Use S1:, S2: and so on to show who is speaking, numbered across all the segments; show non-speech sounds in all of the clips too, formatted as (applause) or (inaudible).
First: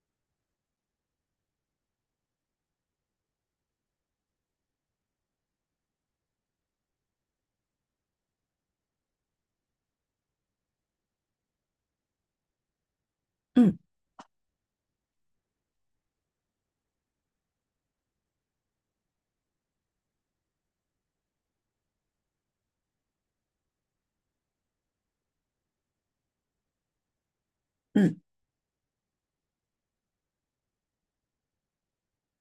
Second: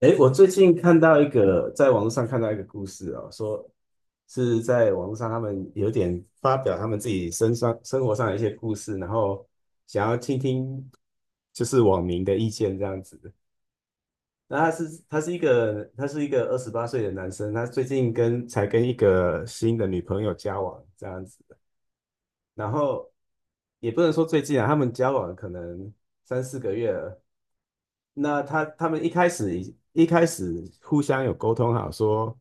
S1: 哎，我最近看到一个，在网络上看到一个故事哦，说是在网络上他们有点发表他们自己身上生活上的一些故事，然后想要听听就是网民的意见这样子。
S2: 嗯
S1: 那他是一个28岁的男生，他最近才跟一个新的女朋友交往这样子。然后也不能说最近啊，他们交往可能3、4个月了。
S2: 嗯
S1: 那他们一开始互相有沟通好说，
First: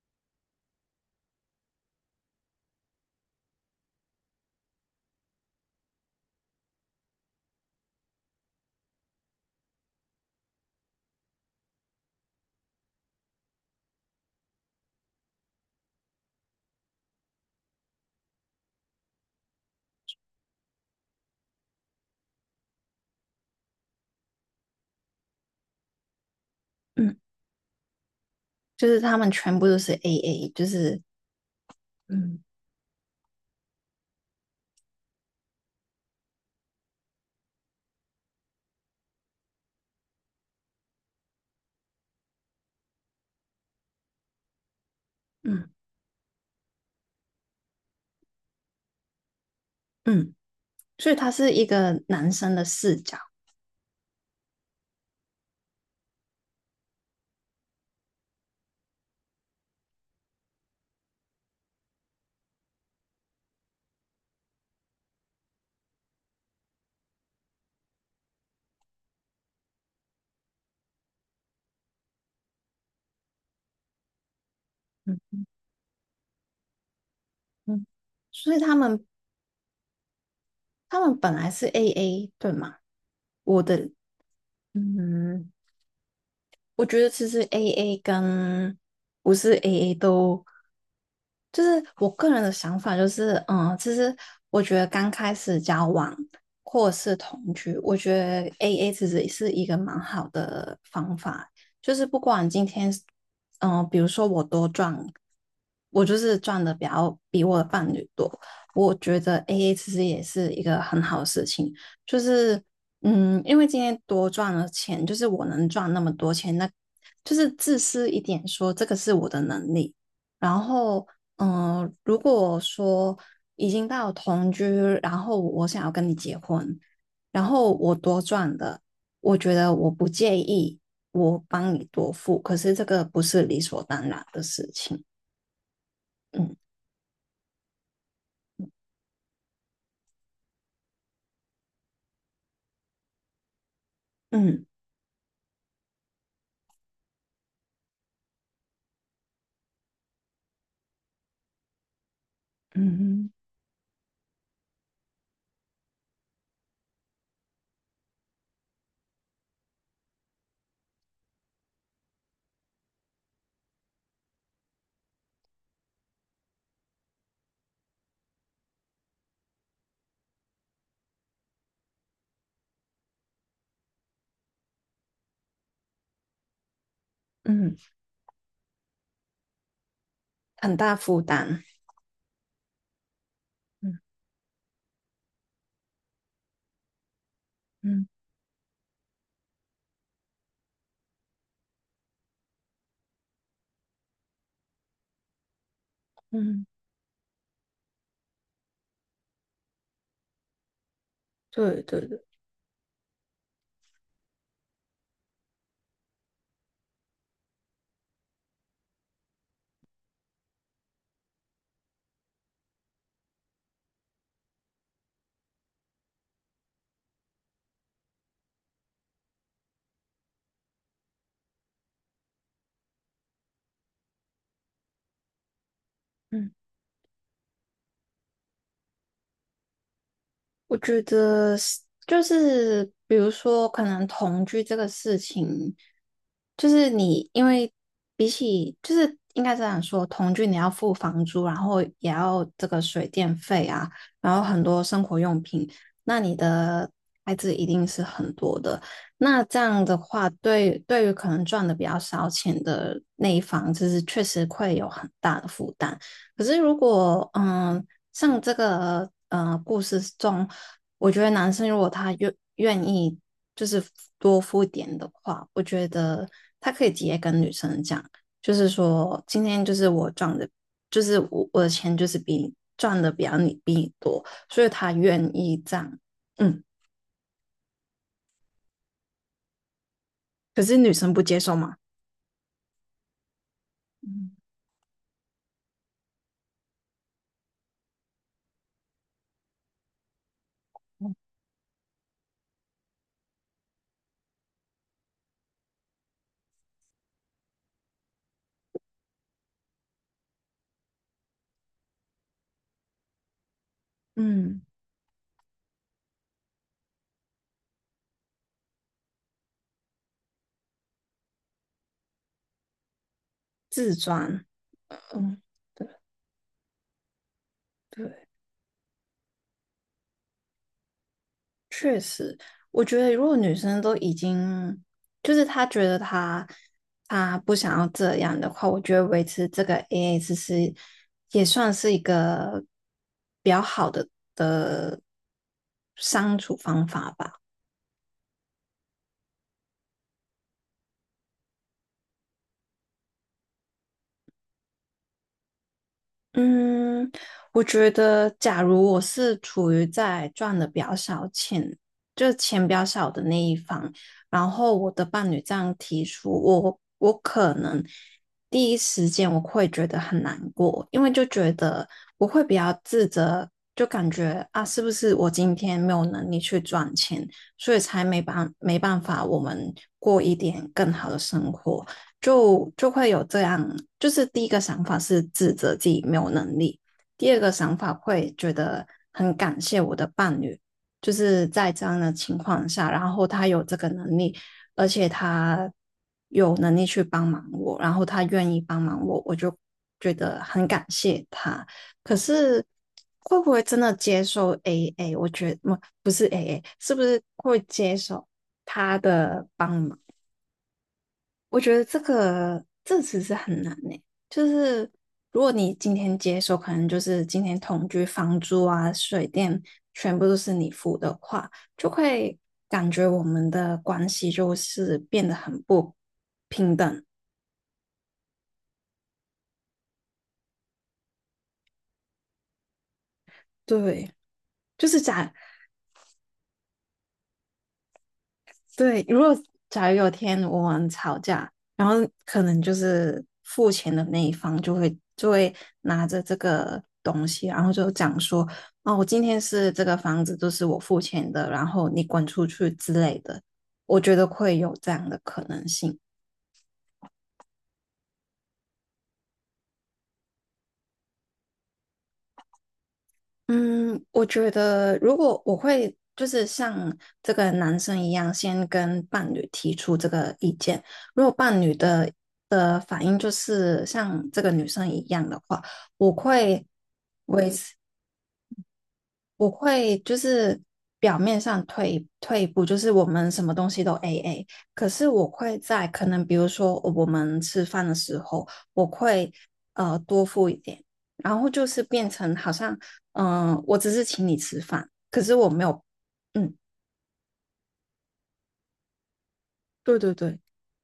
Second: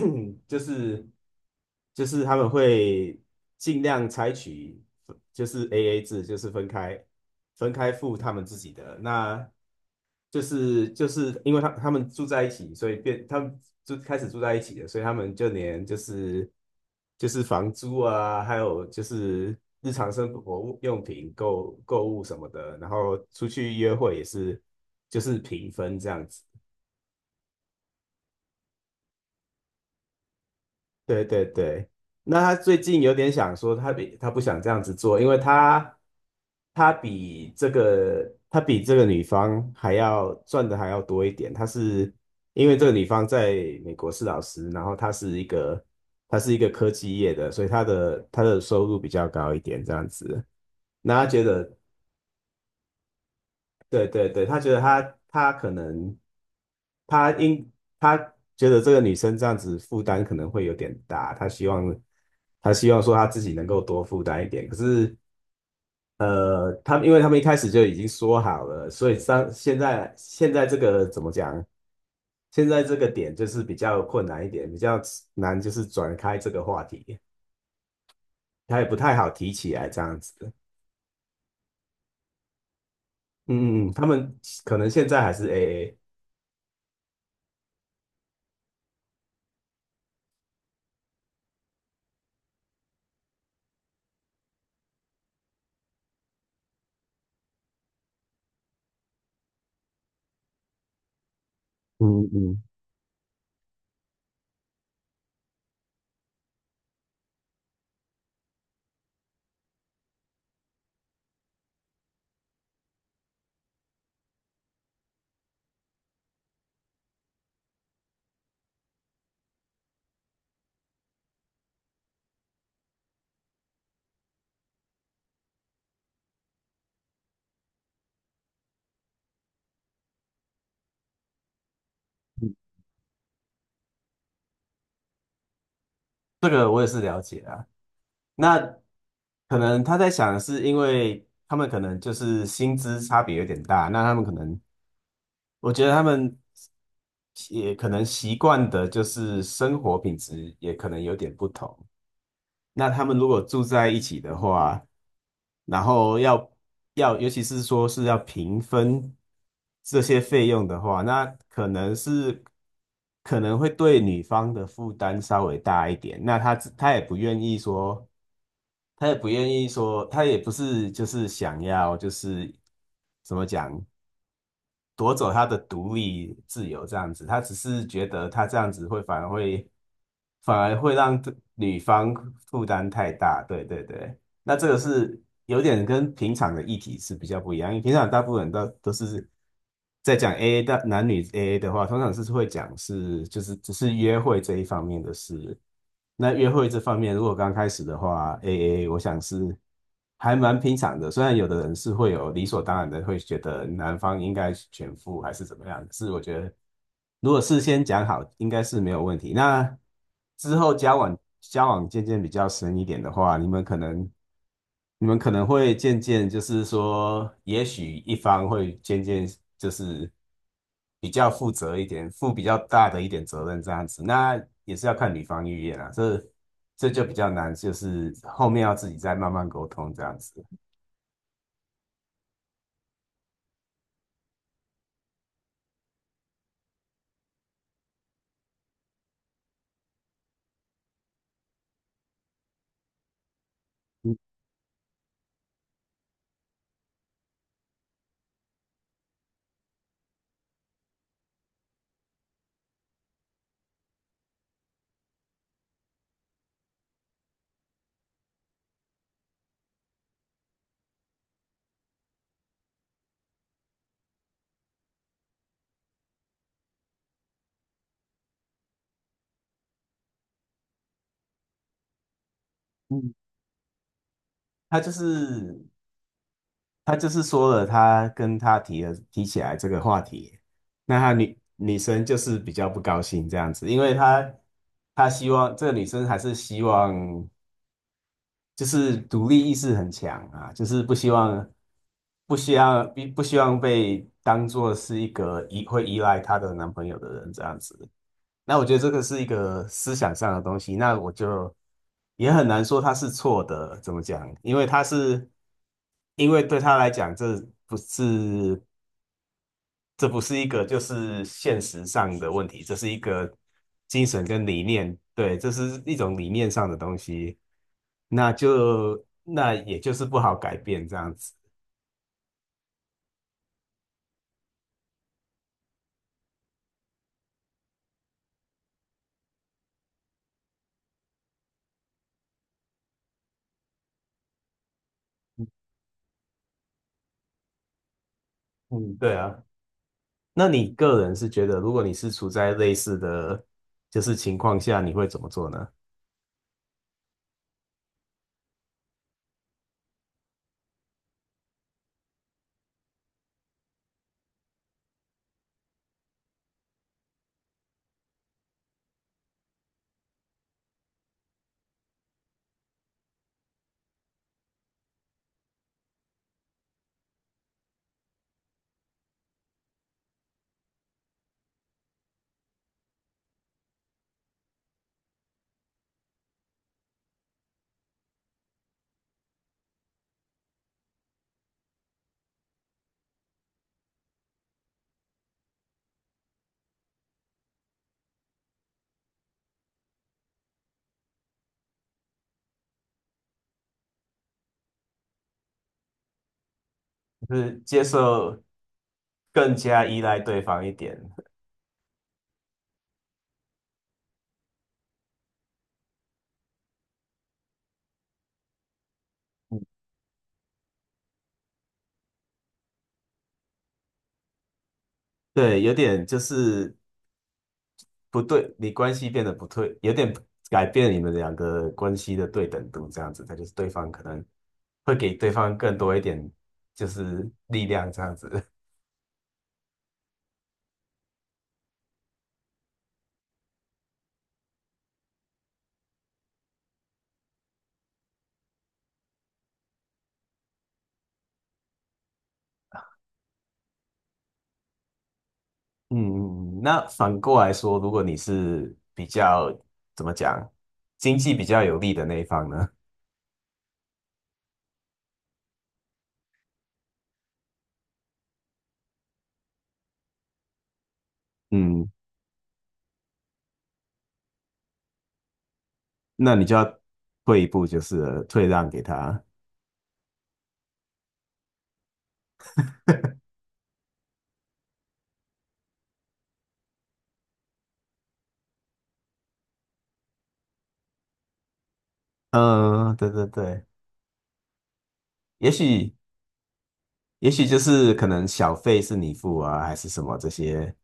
S1: (clears throat) 就是他们会尽量采取就是 AA 制，就是分开付他们自己的。那因为他们住在一起，所以变他们就开始住在一起的，所以他们就连就是房租啊，还有就是日常生活用品、购物什么的，然后出去约会也是就是平分这样子。
S2: 嗯，就是他们全部都是 AA，就是
S1: 对对对。
S2: 嗯
S1: 那他最近有点想说他不想这样子做，因为他比这个女方还要赚的还要多一点。他是因为这个女方在美国是老师，然后他是一
S2: 嗯
S1: 个他是一个科技业的，所以他的收入比较高一点这样
S2: 嗯，
S1: 子。
S2: 所以
S1: 那他
S2: 他
S1: 觉
S2: 是一
S1: 得，
S2: 个男生的视角。
S1: 对对对，他觉得他他可能他应他觉得这个女生这样子负担可能会有点大，他希望说他自己能够多负担一点。可是他们因为他们一开始就已经说好了，所以上现在现在这个怎么讲？现在这个点就是比较困难一点，比较
S2: 嗯
S1: 难就是转开这个话题，
S2: 嗯，所以他
S1: 他也不
S2: 们
S1: 太好提起来这样子。嗯
S2: 他们本来是 AA 对吗？我
S1: 嗯
S2: 的
S1: 嗯，他们可能现在还是
S2: 嗯，
S1: AA。
S2: 我觉得其实 AA 跟不是 AA 都，就是我个人的想法就是，其实我觉得刚开始交往或者是同居，我觉得 AA 其实是一个蛮好的方法，就是不
S1: 嗯
S2: 管
S1: 嗯，
S2: 今天，比如说我多赚，我就是赚的比较比我的伴侣多，我觉得 AA 其实也是一个很好的事情。就是因为今天多赚了钱，就是我能赚那么多钱，那就是自私一点说，这个是我的能力。然后，如果说已经到同居，然后我想要跟你结婚，然后我多赚的，我觉得我不介意，我帮你多付，可是这个不是理所当然的事情。
S1: 这
S2: 嗯
S1: 个我也是了解啊。那可能他在想的是，因为他们可能就是薪资差别有点大，那他们可能，
S2: 嗯
S1: 我觉得他们也可能习惯的就是生活品质也可能有点不同。那他们如
S2: 嗯
S1: 果住在一起的话，然后要，尤其是说是要平分这些费用的话，那可能会对女方的负担稍微大一点。那她也不愿意说，她也不愿意说，她也不是就是想要就是怎么讲，夺走他的独立自由这样子，他只
S2: 嗯，
S1: 是觉得他这样子会反而会反
S2: 很
S1: 而
S2: 大
S1: 会
S2: 负
S1: 让
S2: 担。
S1: 女方负担太大，对对
S2: 嗯
S1: 对。那这个是有点跟平常的议题是比较不一样，因为平
S2: 嗯
S1: 常大部分人都是在讲 AA 的男女 AA 的话，通常是会讲是就是只是约会这一方面的事。那约
S2: 嗯，
S1: 会这方面，如果刚开始的话，AA 我想是还蛮平常的。虽然有的人
S2: 对
S1: 是
S2: 对
S1: 会
S2: 对。
S1: 有理所当然的会觉得男方应该全付还是怎么样，可是我觉得如果事先讲好，应该是没有问题。那之后交往渐渐比较深一点的话，你们可能会渐渐就是说，也许一方会渐渐就是比较负责一点，负比较大的一点责任这样子，那也是要看女方意愿啊，这
S2: 嗯。
S1: 这就比较难，就是后面要自己再慢慢沟通这样子。
S2: 我觉得是就是比如说，可能同居这个事情，就是你因为比起就是应该这样说，同居你要付房租，然后也要这个水电费啊，
S1: 嗯
S2: 然后很多生活用品，那你的开支一定是很多的。那这样的话，对于可能赚的比较少钱的那一方，就是确实会有很大的负担。可是如果像这个故事中，我觉得男生如果他愿意就是多付点的话，我觉得他可以直接跟女生讲，就是说今天就是我赚的，就是我的钱就是比你赚的
S1: 嗯，
S2: 比你多，所以
S1: 他就
S2: 他愿意
S1: 是
S2: 这样。嗯，
S1: 他就是说了，他跟他提起来这个话题，
S2: 可是女
S1: 那
S2: 生
S1: 他
S2: 不接
S1: 女
S2: 受嘛？
S1: 女生就是比较不高兴这样子，因为他希望这个女生还是希望。就是独立意识很强啊，就是不希望被当做是一个依赖她的男朋友的人这样子。那我觉得这个是一个思想上的东西，那我就也很难说他是错的，怎么讲？因
S2: 嗯，
S1: 为他是因为对他来讲，不是这不是一个就是现实上的问题，这是一个
S2: 自
S1: 精神
S2: 赚。
S1: 跟理念，对，
S2: 嗯，
S1: 这是
S2: 对
S1: 一种理念上的东西，
S2: 对。
S1: 那也就是不好改变这样子。
S2: 确实，我觉得如果女生都已经，就是她觉得她不想要这样的话，我觉得维持这个 AA 制是也算是一个比较好的相处方法吧。
S1: 嗯，对啊。那你个人是觉得，如果你是处在类似的就是情况下，你会怎么做呢？
S2: 嗯，我觉得，假如我是处于在赚的比较少钱，就是钱比较少的那一方，然后我的伴侣这样提出，我可能第一时间我会觉得很难过，因为就觉得我会比较自责，就感觉啊，是不是我今天没有能力去赚钱，所以才没办没办法我们过一点更好的生活。就会有这样，就是第一个想法是指责自己没有能力，第二个想法会觉得很感谢我的伴侣，就是在这样的情况下，然后他有这个能力，而且他有能力去帮忙我，然后他愿意帮忙我，我就觉得很感谢他。可是会不会真的接受 AA？我觉得不是 AA，是不是
S1: 就
S2: 会
S1: 是接
S2: 接受
S1: 受
S2: 他的
S1: 更
S2: 帮
S1: 加
S2: 忙？
S1: 依赖对方一点，
S2: 我觉得这个这其实很难呢、就是如果你今天接手，可能就是今天同居、房租啊、水电全部都是你付的话，就会感觉我们的关系就是变得很
S1: 对，有
S2: 不
S1: 点就
S2: 平
S1: 是
S2: 等。
S1: 不对，你关系变得不对，有点改变你们两个关系的对等度，这样子，他就是对方可
S2: 对，
S1: 能
S2: 就
S1: 会
S2: 是
S1: 给对方更多一点，就是力量这样子。(laughs)
S2: 对，假如有天我们吵架，然后可能就是付钱的那一方就会拿着这个东西，然后就讲说，哦，我今天是这个房子都是我付钱的，然后你滚出去之类的，我觉得会有这样的可能性。
S1: 嗯，嗯那反过来说，如果你是比较怎么讲，经济比较有利的那一方呢？
S2: 嗯，我觉得如果我会就是像这个男生一样，先跟伴侣提出这个意见。如果
S1: (laughs)
S2: 伴侣
S1: 嗯，
S2: 的反应就是像这个女生一样的话，我
S1: 那你就
S2: 会。
S1: 要退一步，就是了退让给他。
S2: 我会就是表面上退一步，就是我们什么东西都 AA，可是我会在可能比如说我们吃饭的时候，我会多付一点，然后就是变成好像
S1: 嗯，对对对，
S2: 我只是请你吃饭，可是我
S1: 也
S2: 没有，
S1: 许
S2: 嗯，
S1: 也许就是可能小费是你付啊，还是
S2: 对
S1: 什
S2: 对
S1: 么这
S2: 对
S1: 些。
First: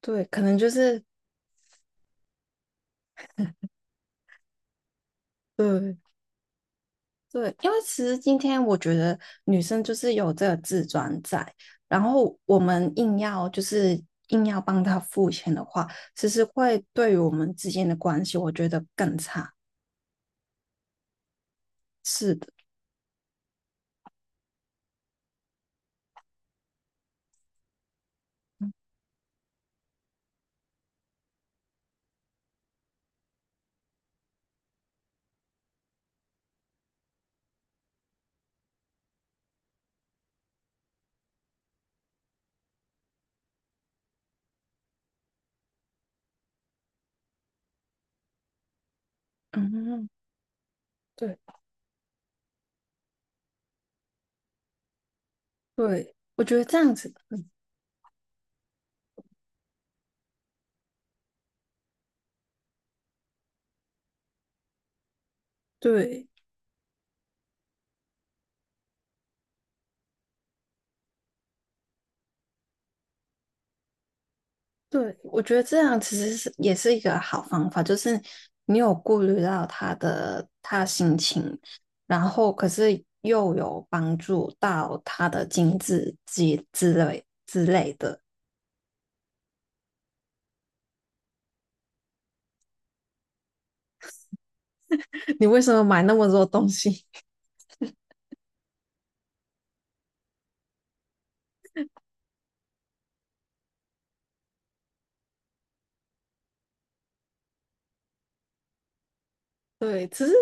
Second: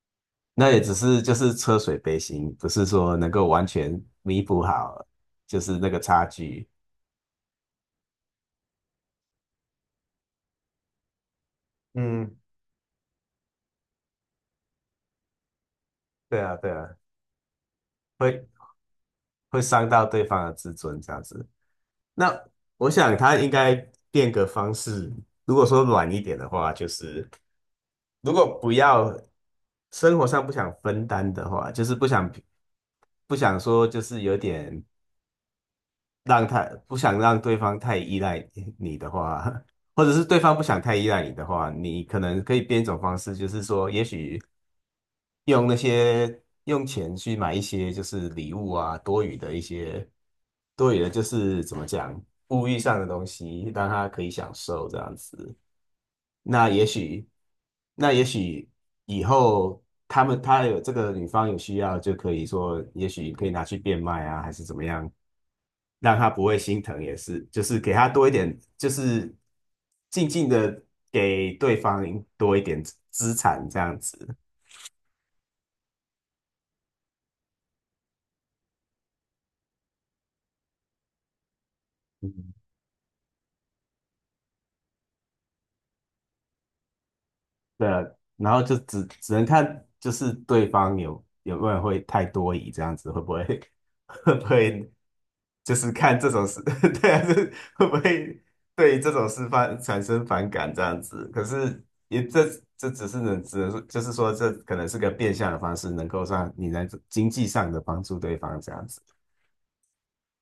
S2: 对，可能就
S1: 那也只
S2: 是
S1: 是就是车水杯薪，不是说能够完全弥补好，就是那
S2: 对
S1: 个差距。
S2: 对，因为其实今天我觉得女生就是有这个自尊在，然
S1: 嗯，
S2: 后我们硬要帮她付钱的话，其
S1: 对
S2: 实
S1: 啊，对
S2: 会
S1: 啊，
S2: 对于我们之间的关系，
S1: 会
S2: 我觉得更差。
S1: 会伤到对方的自尊这样子。
S2: 是
S1: 那
S2: 的，
S1: 我想他应该变个方式，如果说软一点的话，就是如果不要生活上不想分担的话，就是不想说就是有点让他不想让对方太依赖你 (laughs) 的话，(laughs) 或者是对方不想太依赖你的话，你可能可以变一种方式，就是说，也许用那些用钱去买一些就是礼物啊，多余的一
S2: 嗯，
S1: 些多余的，就
S2: 对
S1: 是怎么讲，物欲上的东西，让他可以享受这样子。
S2: 对，我觉得
S1: 那
S2: 这
S1: 也
S2: 样子，
S1: 许，那也许以后他们他有这个女方有需要，就可以说，也许可以拿去变卖啊，还是怎么样，让
S2: 对。
S1: 他不会心疼，也是，就是给他多一点，就是静静的给对方多一点资产这样子。
S2: 对，我觉得这样其实是也是一个好方法，就是你有顾虑到他的心情，然后
S1: 嗯，
S2: 可是又有帮助到他的经济之之类之
S1: (laughs) 对
S2: 类
S1: 啊。
S2: 的。
S1: 然后就只能看就是对方有没有会太多疑这样子，会不会 (laughs) 会不会
S2: (laughs) 你为什
S1: 就
S2: 么
S1: 是
S2: 买那
S1: 看
S2: 么
S1: 这
S2: 多
S1: 种事，
S2: 东
S1: (laughs)
S2: 西？(laughs)
S1: 对啊，这会不会对这种事产生反感这样子？可是也这这只能说，就是说这可能是个变相的方式，能够让你能经济上的帮助对方这样子。
S2: 对，其实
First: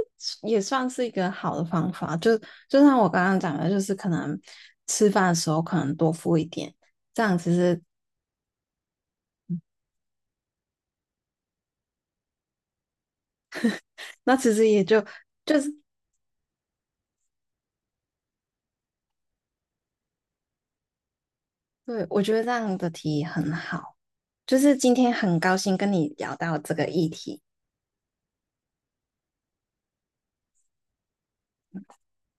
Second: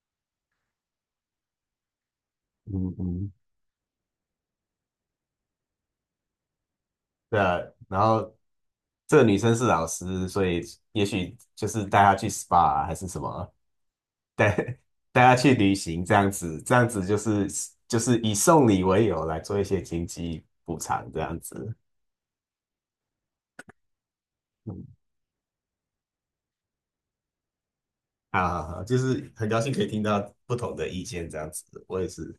S2: 也算是一个好的方法。就
S1: 嗯
S2: 像我刚
S1: 嗯，
S2: 刚讲的，就是可能吃饭的时候可能多付一点，这样
S1: 对
S2: 其
S1: 啊。
S2: 实
S1: 然后这个女生是老师，所以也许就是带她去 SPA 啊还是什么，
S2: 那其
S1: 带
S2: 实
S1: (laughs)
S2: 也就
S1: 带她去
S2: 就是
S1: 旅行这样子，这样子以送礼为由来做一些经济补偿这样子。
S2: 对，我觉得这样的提议很好。就是
S1: 嗯
S2: 今天很高兴跟你聊到这个议题。
S1: 啊，就是很高兴可以听到不同的意见，这样子，我也是